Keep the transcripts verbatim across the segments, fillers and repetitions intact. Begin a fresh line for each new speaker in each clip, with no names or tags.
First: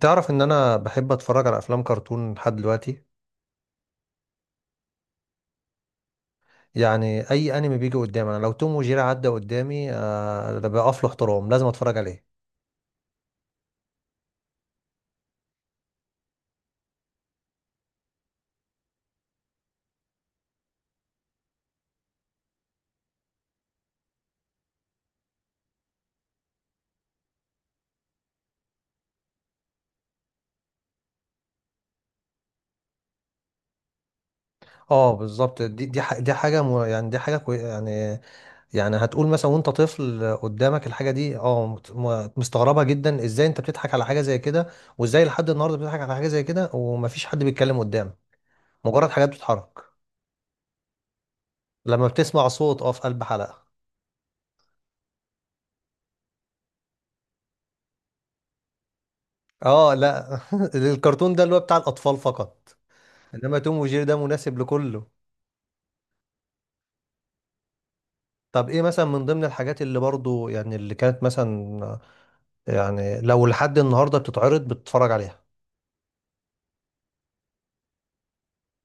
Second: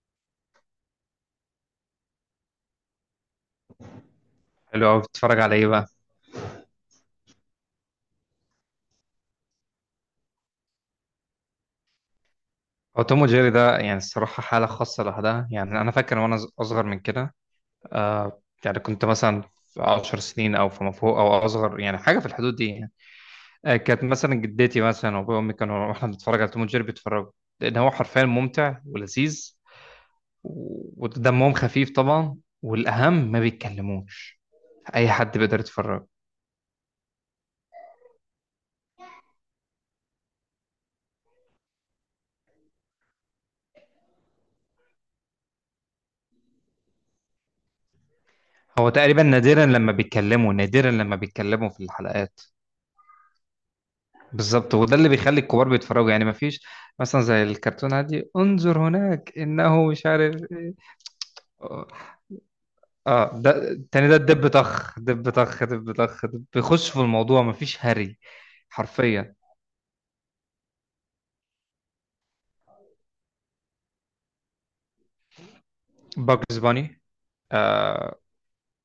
تعرف ان انا بحب اتفرج على افلام كرتون لحد دلوقتي.
حلو قوي، بتتفرج على ايه بقى؟
يعني اي انمي بيجي قدامي، انا لو توم وجيري عدى قدامي آه ده بقف له احترام، لازم اتفرج عليه.
هو توم وجيري ده يعني الصراحه حاله خاصه لوحدها، يعني انا فاكر وانا ص- اصغر من كده. آه يعني كنت مثلا في 10 سنين او فما فوق او اصغر، يعني حاجه في الحدود دي يعني. آه كانت مثلا جدتي مثلا وابويا وامي كانوا، واحنا بنتفرج على توم وجيري بيتفرجوا، لان هو حرفيا ممتع ولذيذ و- ودمهم خفيف طبعا، والاهم ما بيتكلموش. اي
اه
حد بيقدر
بالظبط، دي دي
يتفرج.
ح- دي حاجه م- يعني دي حاجه كوي يعني. يعني هتقول مثلا وانت طفل قدامك الحاجه دي اه مت- م- مستغربها جدا، ازاي انت بتضحك على حاجه زي كده، وازاي لحد النهارده بتضحك على حاجه زي كده ومفيش حد بيتكلم قدام.
هو
مجرد
تقريبا
حاجات
نادرا
بتتحرك.
لما بيتكلموا، نادرا لما بيتكلموا في
لما
الحلقات.
بتسمع صوت اه في قلب حلقه.
بالظبط، وده اللي بيخلي الكبار بيتفرجوا، يعني مفيش مثلا زي الكرتون عادي انظر هناك انه
اه
مش عارف
لا
إيه.
الكرتون ده اللي هو بتاع
اه،
الاطفال فقط.
آه، ده
انما توم وجيري
التاني
ده
ده دب
مناسب
طخ
لكله.
دب طخ دب طخ دب، بيخش في الموضوع مفيش هري.
طب ايه مثلا من
حرفيا
ضمن الحاجات اللي برضو يعني اللي كانت مثلا، يعني لو لحد النهارده بتتعرض بتتفرج عليها؟
باجز باني. آه،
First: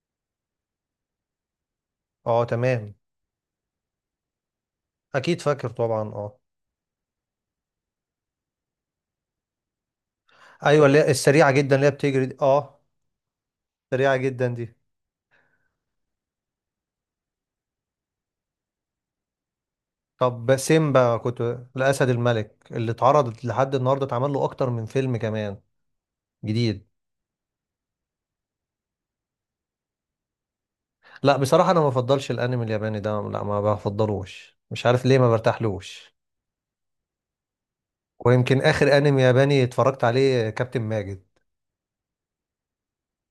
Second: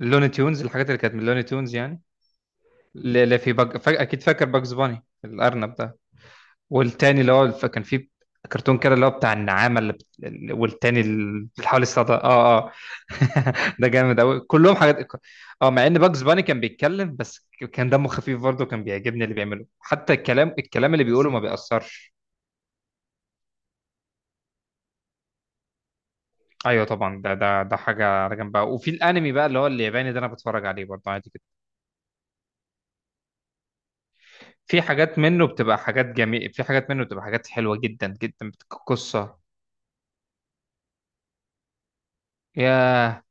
لوني تيونز، الحاجات اللي كانت من لوني تيونز يعني.
اه، تمام.
لا لا، في بج... فا... اكيد فاكر باجز باني
اكيد فاكر
الارنب ده.
طبعا، اه.
والتاني اللي هو ف- كان فيه كرتون كده اللي هو بتاع النعامة اللي بت... اللي-
ايوه اللي
والتاني
هي
اللي
السريعه جدا
حوالي
اللي هي
الصدى،
بتجري دي،
اه اه.
اه.
ده
سريعه
جامد قوي،
جدا دي.
كلهم حاجات. اه، مع ان باجز باني كان بيتكلم، بس ك- كان دمه خفيف برضه، كان بيعجبني اللي بيعمله، حتى الكلام
طب
الكلام اللي
سيمبا
بيقوله
كنت،
ما
الاسد
بيأثرش.
الملك اللي اتعرضت لحد النهارده، اتعمل له اكتر من فيلم كمان
ايوه
جديد.
طبعا، ده ده ده حاجه على جنب بقى. وفي الانمي بقى اللي هو الياباني ده، انا بتفرج عليه برضه عادي
لا،
كده.
بصراحه انا ما بفضلش الانمي الياباني ده، لا ما بفضلوش،
في
مش عارف ليه،
حاجات
ما
منه بتبقى حاجات
برتاحلوش.
جميله، في حاجات منه بتبقى حاجات حلوه جدا جدا،
ويمكن
بت-
اخر انمي
قصه.
ياباني اتفرجت عليه كابتن ماجد.
يا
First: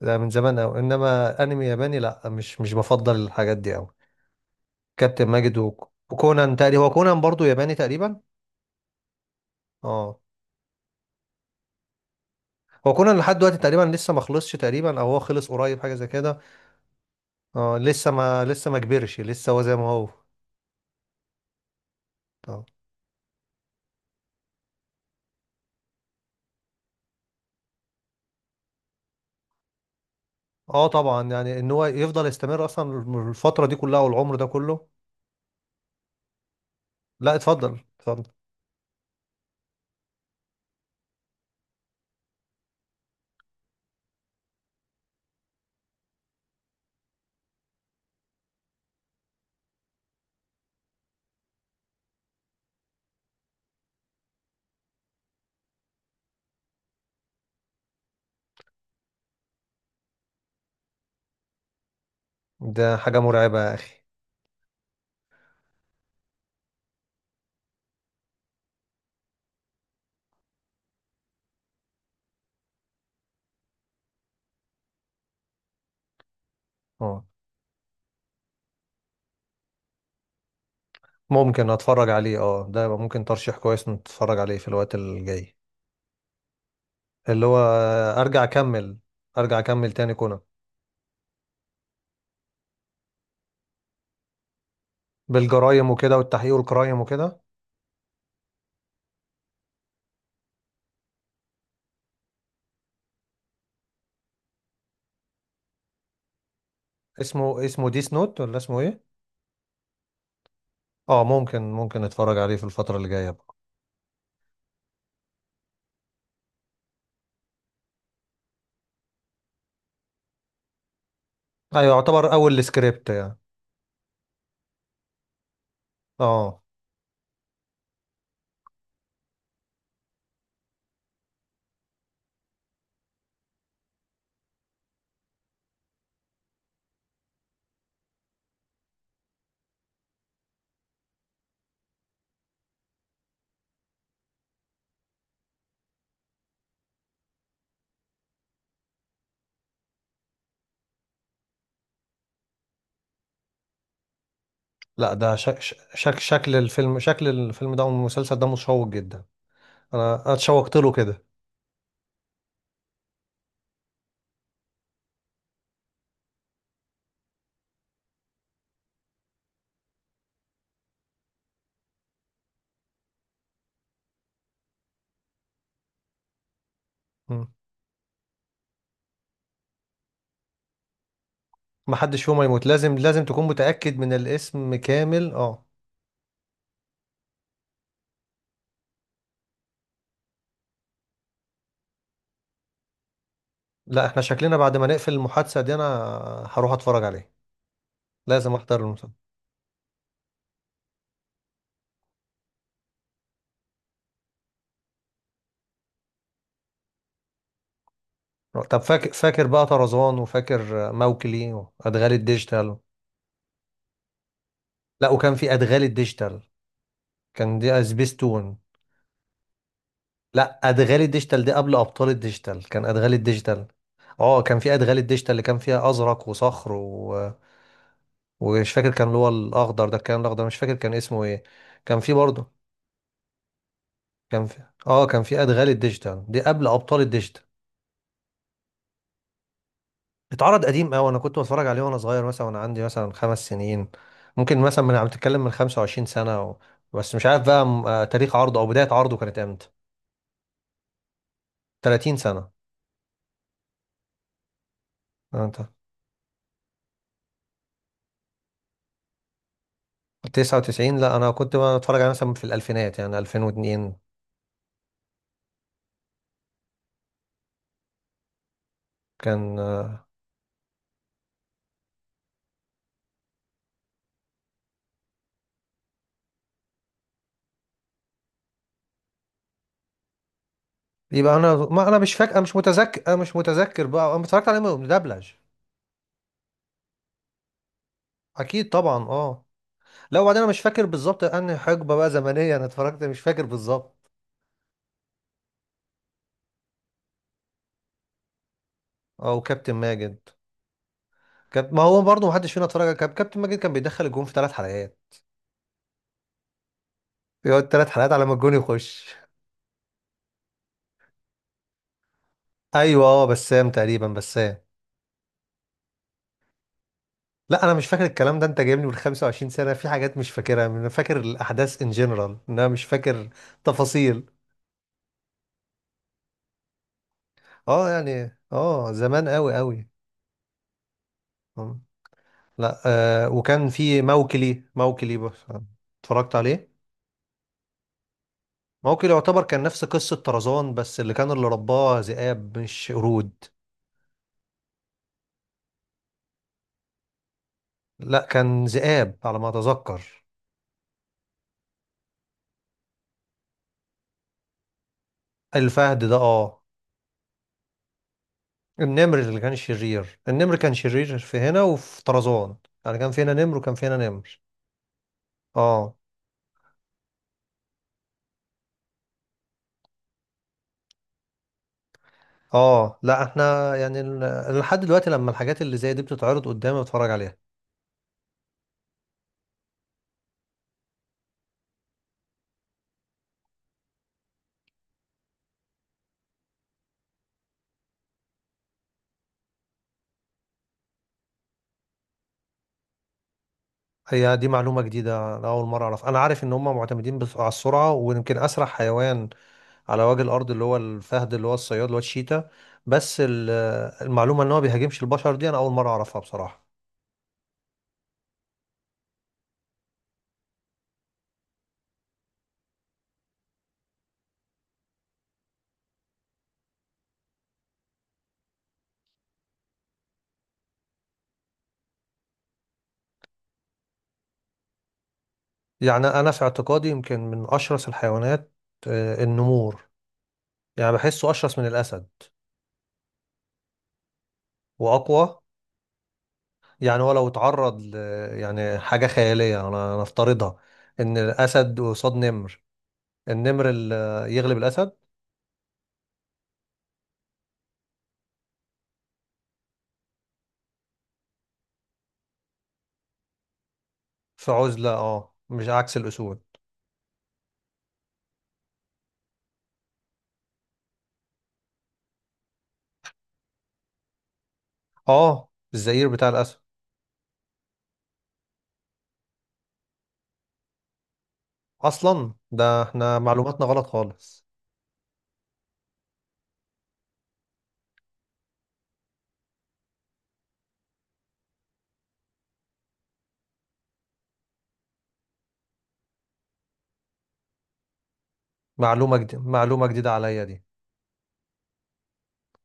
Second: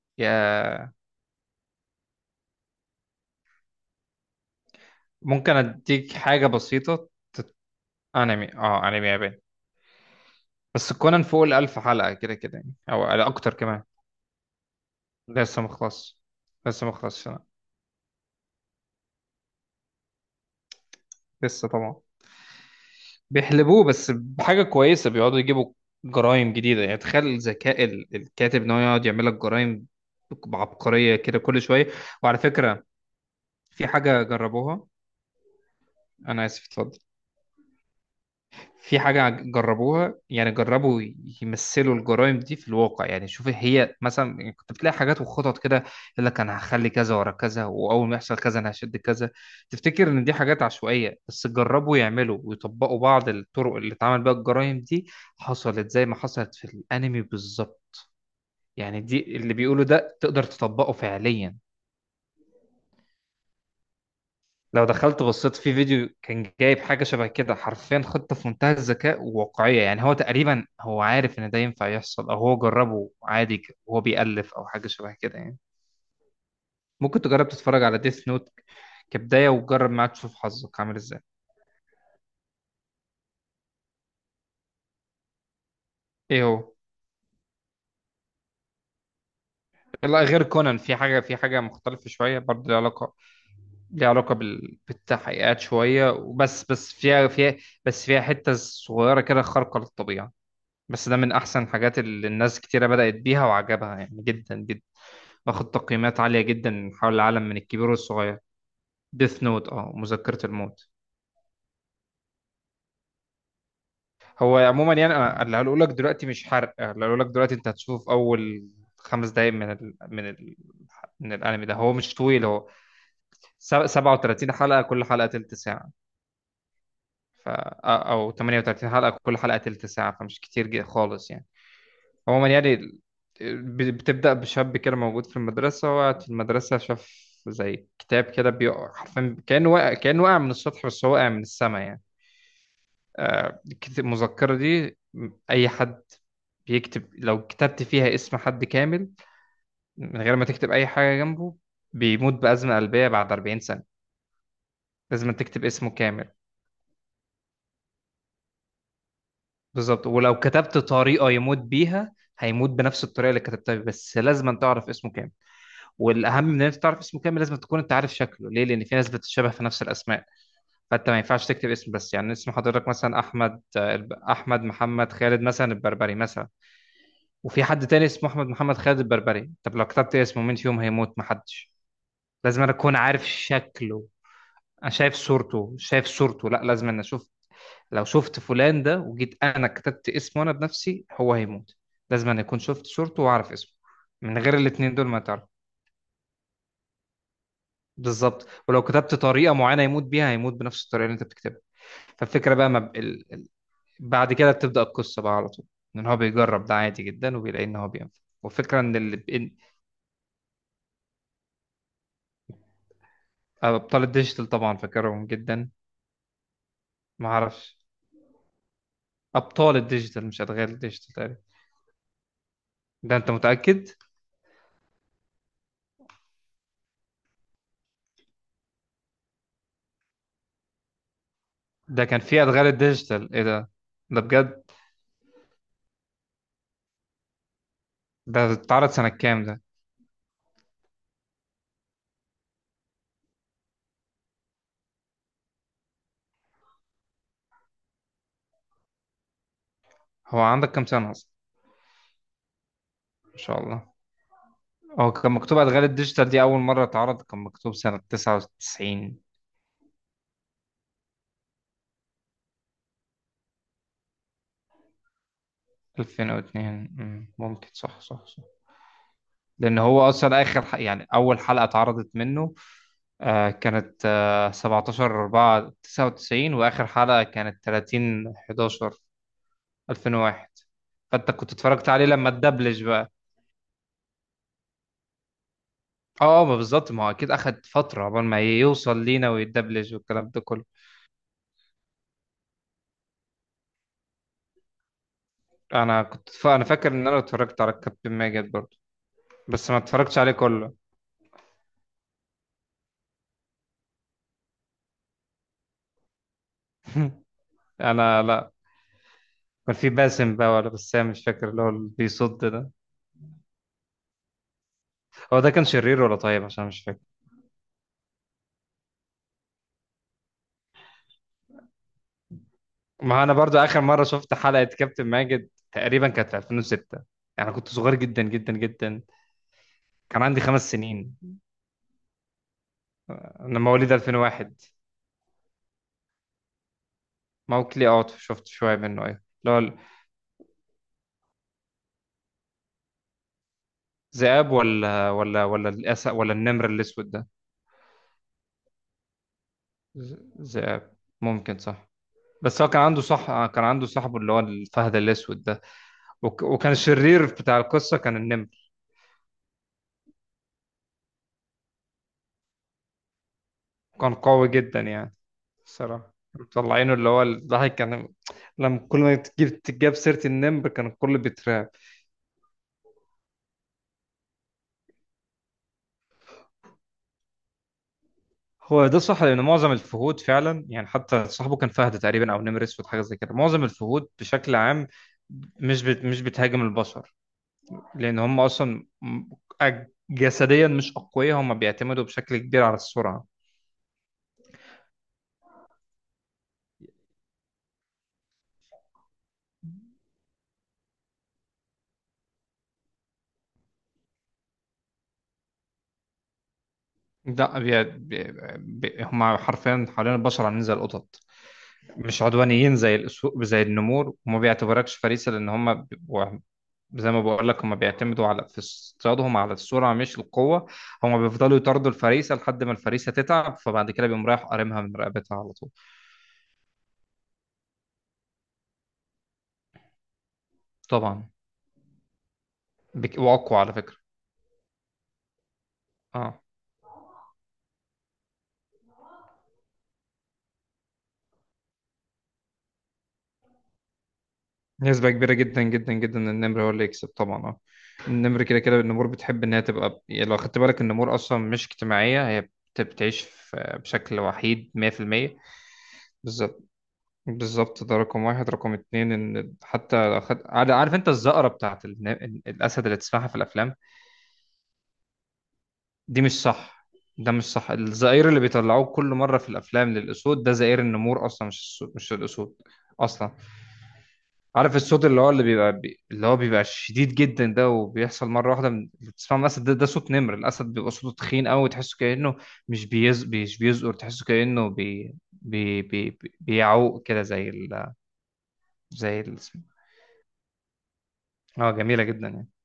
ده من زمان أوي،
يا
إنما أنمي ياباني لأ، مش مش بفضل الحاجات دي أوي. كابتن
ممكن
ماجد وك-
اديك حاجه
وكونان تقريبا، هو
بسيطه.
كونان برضو ياباني تقريبا.
انمي، اه انمي ياباني.
اه.
بس كونان فوق الألف حلقة كده كده يعني،
هو
أو
كونان
على
لحد
أكتر
دلوقتي تقريبا
كمان.
لسه ما خلصش تقريبا، أو هو خلص
لسه
قريب حاجة زي
مخلص.
كده.
لسه مخلص.
اه لسه ما لسه ما كبرش لسه هو زي ما هو.
لسه طبعا.
اه.
بيحلبوه بس بحاجة كويسة، بيقعدوا يجيبوا جرائم جديدة. يعني تخيل ذكاء ال- الكاتب إن هو يقعد يعمل لك جرائم
آه
بعبقرية
طبعا،
كده
يعني
كل
إن هو
شوية.
يفضل
وعلى
يستمر
فكرة،
أصلا الفترة دي
في
كلها
حاجة
والعمر ده كله.
جربوها. أنا آسف، اتفضل.
لأ اتفضل اتفضل.
في حاجة جربوها، يعني جربوا يمثلوا الجرائم دي في الواقع. يعني شوف، هي مثلا كنت بتلاقي حاجات وخطط كده، يقول لك أنا هخلي كذا ورا كذا، وأول ما يحصل كذا أنا هشد كذا. تفتكر إن دي حاجات عشوائية، بس جربوا يعملوا ويطبقوا بعض الطرق اللي اتعمل بيها الجرائم دي، حصلت زي ما حصلت في الأنمي بالظبط. يعني دي اللي بيقولوا ده تقدر تطبقه فعليا.
ده حاجة مرعبة يا أخي.
لو دخلت بصيت في فيديو، كان جايب حاجة شبه كده حرفيا، خطة في منتهى الذكاء وواقعية. يعني هو تقريبا هو عارف إن ده ينفع يحصل، أو هو جربه عادي ك- وهو بيألف أو حاجة شبه كده يعني. ممكن
اه
تجرب تتفرج على ديث نوت كبداية، وجرب معاه تشوف حظك عامل إزاي.
ممكن أتفرج عليه، اه، ده يبقى ممكن ترشيح كويس نتفرج عليه في الوقت الجاي.
إيه هو،
اللي هو، ارجع اكمل، ارجع اكمل تاني
لا،
كونان.
غير كونان. في حاجة، في حاجة مختلفة شوية برضه، ليها علاقة، ليها علاقة بال... بالتحقيقات
بالجرايم
شوية،
وكده والتحقيق
وبس بس
والجرايم
فيها
وكده.
فيها بس فيها حتة صغيرة كده خارقة للطبيعة. بس ده من احسن الحاجات اللي الناس كتيرة بدأت بيها وعجبها يعني جدا جدا. واخد تقييمات عالية جدا من حول العالم، من
اسمه
الكبير
اسمه ديس
والصغير.
نوت ولا اسمه ايه؟
ديث نوت، اه، مذكرة الموت.
اه، ممكن ممكن نتفرج عليه في الفترة اللي جاية بقى.
هو عموما، يعني أنا اللي هقوله لك دلوقتي مش حرق. آه، اللي هقوله لك دلوقتي، انت هتشوف اول خمس دقايق من ال... من ال... من الانمي ده. هو
ايوه
مش
يعتبر
طويل،
اول
هو
سكريبت يعني.
سب- سبعة وتلاتين حلقة، كل حلقة تلت ساعة.
اه
ف... آه، او تمنية وتلاتين حلقة، كل حلقة تلت ساعة، فمش كتير جدا خالص يعني. عموما يعني ال- ب- بتبدأ بشاب كده موجود في المدرسة، وقعد في المدرسة شاف زي كتاب كده بيقع، حرفيا كأنه وقع، كأنه وقع من السطح، بس هو وقع من السما يعني. آه، الكت- المذكرة دي، م- أي حد بيكتب، لو كتبت فيها اسم حد كامل من غير ما تكتب أي حاجة جنبه، بيموت بأزمة قلبية بعد 40 سنة.
لا
لازم
ده شك
تكتب اسمه
شك
كامل.
شكل الفيلم شكل الفيلم ده والمسلسل ده مشوق جدا.
بالظبط،
انا
ولو
اتشوقت
كتبت
له كده.
طريقة يموت بيها، هيموت بنفس الطريقة اللي كتبتها، بس لازم تعرف اسمه كامل. والاهم من ان انت تعرف اسمه كامل، لازم تكون انت عارف شكله. ليه؟ لان في ناس بتتشابه في نفس الاسماء، فانت ما ينفعش تكتب اسم بس. يعني اسم حضرتك مثلا احمد، آه، الب- احمد محمد خالد مثلا البربري مثلا،
مم.
وفي حد تاني اسمه احمد محمد خالد البربري. طب لو كتبت اسمه، مين فيهم هيموت؟ محدش.
محدش فيهم
لازم
هيموت،
انا
لازم
اكون
لازم
عارف
تكون متأكد
شكله.
من الاسم
انا شايف
كامل، اه.
صورته، شايف صورته لا، لازم انا اشوف. لو شفت فلان ده وجيت انا كتبت اسمه انا بنفسي، هو هيموت. لازم انا اكون شفت صورته واعرف اسمه.
لا احنا
من غير
شكلنا بعد ما
الاتنين دول
نقفل
ما تعرف.
المحادثة دي، انا هروح اتفرج عليه.
بالظبط،
لازم احضر.
ولو كتبت طريقه معينه يموت بيها، هيموت بنفس الطريقه اللي انت بتكتبها. فالفكره بقى، ما ب... ال... بعد كده بتبدا القصه بقى على طول، ان هو بيجرب ده عادي جدا، وبيلاقي ان هو بينفع. والفكره
طب
ان
فاكر
ال...
فاكر
إن-
بقى طرزان وفاكر موكلي وادغال الديجيتال.
ابطال الديجيتال طبعا
لا
فاكرهم
وكان في
جدا.
ادغال الديجيتال.
ما
كان
اعرفش.
دي سبيستون.
ابطال الديجيتال مش
لا
ادغال
ادغال
الديجيتال تقريبا.
الديجيتال دي قبل ابطال الديجيتال، كان ادغال
ده انت
الديجيتال.
متاكد؟
اه كان في ادغال الديجيتال اللي كان فيها ازرق وصخر و... ومش فاكر كان اللي هو الاخضر ده، كان الاخضر مش فاكر كان اسمه ايه. كان
ده
في
كان في
برضه.
ادغال الديجيتال؟ ايه ده؟ ده
كان في
بجد؟
اه كان في ادغال الديجيتال دي قبل ابطال الديجيتال.
ده اتعرض سنه كام ده؟
اتعرض قديم قوي، انا كنت بتفرج عليه وانا صغير مثلا، وانا عندي مثلا خمس سنين. ممكن مثلا من، عم تتكلم من 25 سنة و... بس مش عارف بقى م- آه، تاريخ عرضه او بداية عرضه كانت امتى.
هو عندك كام سنه اصلا؟
30 سنة.
ما شاء الله. هو كان
آه، انت.
مكتوب ادغال الديجيتال دي اول مره اتعرض، كان مكتوب سنه تسعة وتسعين؟
تسعة وتسعين؟ لا انا كنت بقى بتفرج عليه مثلا في الالفينات يعني ألفين واثنين.
ألفين واتنين، مم، ممكن. صح صح صح،
كان
لأن
آه،
هو أصلا آخر ح- يعني أول حلقة اتعرضت منه، آه كانت آه سبعة عشر أربعة تسعة وتسعين، وآخر حلقة كانت تلاتين حداشر ألفين وواحد. فأنت
يبقى
كنت
انا ما
اتفرجت
انا
عليه
مش
لما
فاكر، مش
اتدبلج بقى.
متذكر مش متذكر بقى انا اتفرجت عليه مدبلج.
اه، آه، ما بالظبط، ما هو اكيد اخد فتره قبل ما
اكيد
يوصل
طبعا
لينا
اه.
ويتدبلج
لا
والكلام ده
وبعدين انا مش
كله.
فاكر بالظبط انهي حقبة بقى زمنية انا اتفرجت، مش فاكر بالظبط.
انا كنت ف... انا فاكر ان انا اتفرجت على كابتن ماجد برضه،
او
بس
كابتن
ما اتفرجتش
ماجد.
عليه كله.
كانت ما هو برضه محدش فينا اتفرج على كاب- كابتن ماجد، كان بيدخل الجون في ثلاث حلقات، يقعد ثلاث حلقات
انا
على ما
لا.
الجون يخش.
كان في باسم بقى ولا بسام مش فاكر، اللي هو اللي بيصد ده.
ايوه اه، بسام تقريبا، بسام.
هو ده كان شرير ولا طيب، عشان مش فاكر.
لا انا مش فاكر الكلام ده، انت جايبني من 25 سنه، في حاجات مش فاكرها، انا فاكر الاحداث ان جنرال، انا مش
ما
فاكر
انا برضو اخر مره
تفاصيل.
شفت حلقه كابتن ماجد تقريبا كانت في ألفين وستة. انا كنت
اه
صغير جدا
يعني
جدا
اه
جدا،
زمان قوي قوي.
كان عندي خمس سنين.
آه. لا. آه
انا
وكان
مواليد
في
ألفين وواحد.
موكلي، موكلي بس اتفرجت عليه.
موكلي، اوت، شفت شويه منه
موكلي
ايوه.
يعتبر
اللي
كان
هو
نفس قصه طرزان، بس اللي كان اللي رباه ذئاب مش قرود.
الذئاب، ولا ولا ولا الاسد ولا النمر الاسود ده.
لا كان ذئاب على ما اتذكر.
ذ- ذئاب، ممكن صح. بس هو كان عنده، صح، كان عنده صاحبه اللي هو الفهد الاسود ده.
الفهد ده
وك...
اه.
وكان الشرير بتاع القصه كان النمر.
النمر اللي كان شرير، النمر كان شرير في هنا وفي طرزان، يعني كان في هنا نمر وكان في هنا
كان
نمر.
قوي جدا يعني.
اه.
الصراحة مطلعينه اللي هو الضحك كان، لما كل ما تجيب تجاب سيرة النمر كان الكل بيترعب.
اه لا احنا يعني ال- لحد دلوقتي لما الحاجات اللي زي دي بتتعرض قدامي بتفرج عليها.
هو ده صح، لأن معظم الفهود فعلا يعني، حتى صاحبه كان فهد تقريبا أو نمر أسود حاجة زي كده. معظم الفهود بشكل عام مش بت... مش بتهاجم البشر، لأن هم أصلا م- أج- جسديا مش أقوياء، هم بيعتمدوا بشكل كبير على السرعة.
هي دي معلومة جديدة، أنا أول مرة أعرف. أنا عارف إن هم معتمدين بس على السرعة، ويمكن أسرع حيوان على وجه الأرض اللي هو الفهد، اللي هو الصياد، اللي هو الشيتا. بس ال- المعلومة إن هو بيهاجمش البشر دي أنا أول مرة أعرفها بصراحة.
لا، بي... بي... بي... هم حرفيا حوالين البشر عاملين زي القطط، مش عدوانيين زي الأسو... زي النمور، وما بيعتبركش فريسة. لأن هم زي ما بقول لك، هم بيعتمدوا على، في اصطيادهم على السرعه مش القوه. هم بيفضلوا يطاردوا الفريسه لحد ما الفريسه تتعب، فبعد كده بيقوم رايح قارمها من رقبتها على طول.
يعني أنا في اعتقادي يمكن من أشرس الحيوانات آه، النمور. يعني
طبعا،
بحسه أشرس من الأسد
بك... واقوى على فكره.
وأقوى.
اه،
يعني هو لو اتعرض ل... يعني حاجة خيالية أنا نفترضها، إن الأسد قصاد نمر، النمر ال- يغلب الأسد.
نسبه كبيره جدا جدا جدا إن النمر هو اللي يكسب طبعا، اه. النمر كده كده، النمور بتحب ان هي تبقى، يعني لو خدت بالك النمور اصلا مش اجتماعيه، هي بت- بتعيش في- بشكل
في
وحيد
عزلة أه
ميه في الميه.
مش عكس الأسود.
بالظبط. بالظبط، ده رقم واحد. رقم اتنين، ان حتى لو خد... عارف انت الزقره بتاعت الن- الاسد اللي تسمعها في الافلام،
أه الزئير
دي
بتاع
مش
الأسد.
صح. ده مش صح، الزئير اللي بيطلعوه كل مرة في الأفلام للأسود ده زئير النمور أصلا، مش السو... مش
أصلا
الأسود
ده إحنا
أصلا.
معلوماتنا غلط خالص.
عارف الصوت اللي هو اللي بيبقى بي... اللي هو بيبقى شديد جدا ده، وبيحصل مرة واحدة من، بتسمع مثلا ده، ده صوت نمر. الأسد بيبقى صوته تخين قوي، تحسه كأنه مش بيز... مش بيزقر، تحسه كأنه بي... بي... بي... بيعوق كده زي ال...،
معلومة
زي ال...
جديدة، معلومة جديدة عليا دي.
اه، جميلة جدا يعني.